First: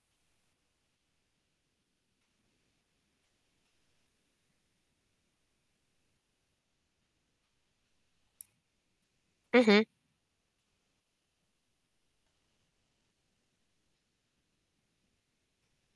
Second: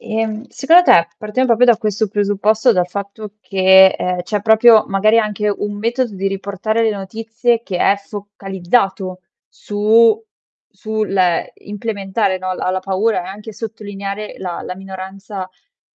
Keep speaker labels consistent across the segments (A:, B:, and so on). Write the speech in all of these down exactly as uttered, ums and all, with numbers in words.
A: Ehm, secondo te, partiamo propio da questo presupposto, dal fatto che, ehm, c'è propio magari anche un metodo di riportare le notizie che è focalizzato
B: Mh-mh.
A: su su l implementare no la la paura e anche sottolineare la la minoranza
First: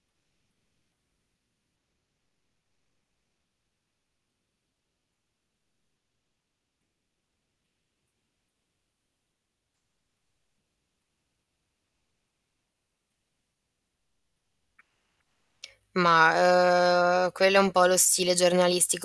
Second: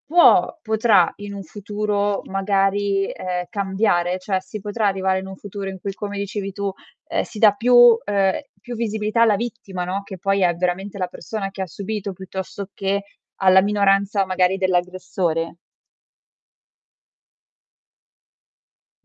A: può potrà in un futuro magari, ehm, cambiare? ceh si potrà arrivare in un futuro in cui, come dicevi tu, ehm, si dà più ehm, più visibilità alla vittima, no, che poi è veramente la persona che ha subito, piuttosto che alla minoranza magari dell'aggressore?
B: Mah, ehm, quello è un po' lo stile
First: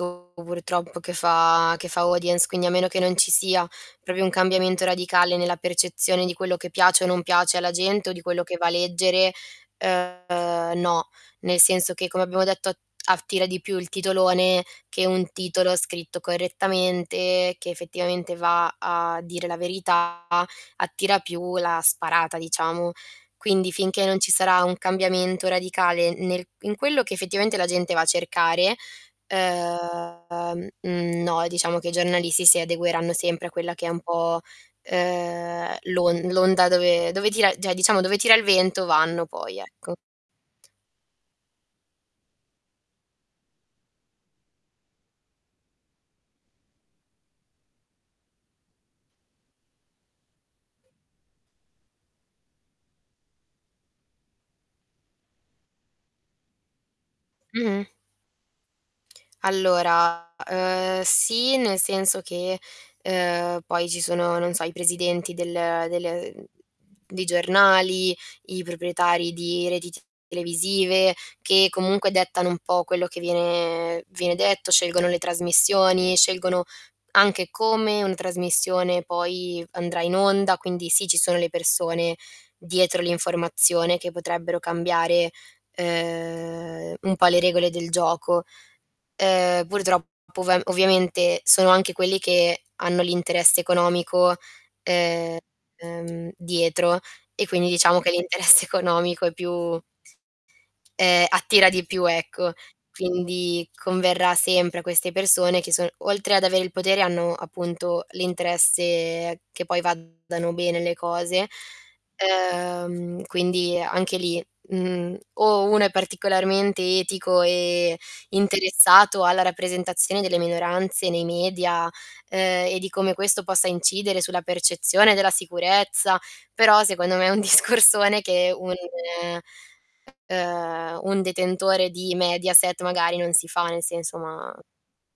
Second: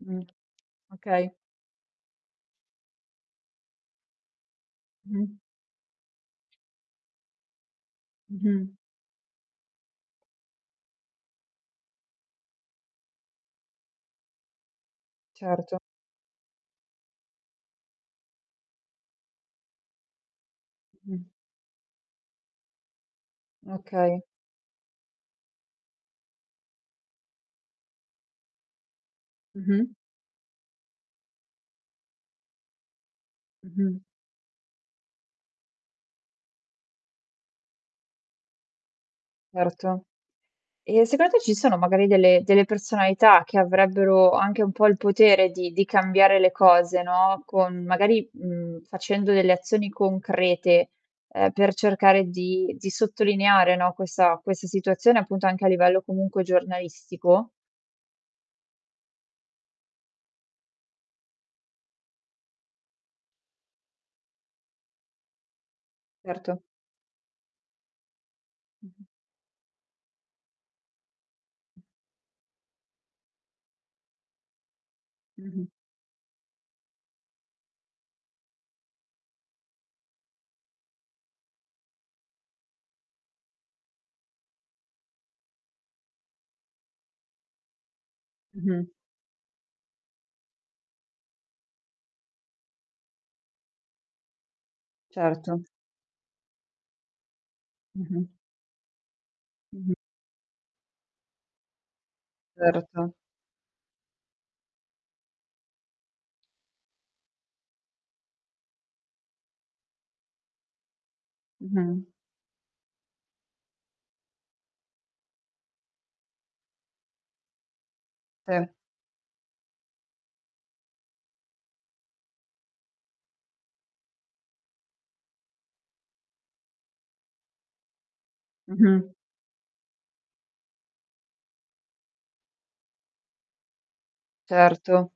A: Mh,
B: purtroppo che
A: okay.
B: fa che fa audience, quindi a meno che non ci sia propio un cambiamento radicale
A: Mh-mh.
B: nella percezione di quello che piace o non piace alla gente o di quello che va a
A: Mh-mh.
B: leggere, ehm, no. Nel senso che come abbiamo detto at attira di più il titolone che un titolo
A: Certo.
B: scritto correttamente che effettivamente va a dire la verità, attira
A: Mh.
B: più la sparata, diciamo. Quindi, finché non
A: Okay.
B: ci sarà un cambiamento radicale nel in quello che effettivamente la gente va a cercare,
A: Mh-mh.
B: ehm, no diciamo che i giornalisti si adegueranno sempre a quella che è un
A: Mh-mh.
B: po', ehm, l'on l'onda dove dove tira ceh diciamo dove tira il vento vanno poi, ecco.
A: Erto. E secondo te ci sono magari delle delle personalità che avrebbero anche un po' il potere di di cambiare le cose no, con magari, mhmm facendo delle azioni concrete, ehm, per cercare di di sottolineare, no, questa questa situazione appunto anche a livello comunque giornalistico?
B: Mh-mh. Allora, ehm, sì, nel senso che, ehm, poi ci sono, non so, i presidenti del del mhmm,
A: Erto.
B: dei giornali, i
A: Mh-mh.
B: proprietari di reti t televisive, che
A: Mh.
B: comunque dettano un po' quello che viene viene detto, scelgono le
A: Mh-mh.
B: trasmissioni, scelgono anche come un trasmissione poi andrà in onda, quindi sì ci sono le persone dietro l'informazione che potrebbero cambiare, ehm, un po' le regole del gioco.
A: Mh-mh.
B: Ehm, purtroppo ov ovviamente sono anche quelli che hanno l'interesse economico, ehm,
A: Certo.
B: dietro, e quindi diciamo che
A: Mh-mh.
B: l'interesse economico è più
A: Mh-mh.
B: ehm, attira di più, ecco.
A: Erto.
B: Quindi, converrà sempre a queste persone che son oltre ad avere il potere hanno appunto l'interesse che poi vadano bene le cose;
A: Mh-mh.
B: ehm, quindi, anche lì, mhmm, o uno è particolarmente etico e
A: se.
B: interessato alla rappresentazione delle minoranze nei media, ehm, e di come questo possa incidere sulla percezione della sicurezza, però secondo me è un discorsone che un
A: Mh-mh.
B: ehm, un detentore di Mediaset magari non si fa, nel senso, ma
A: Certo.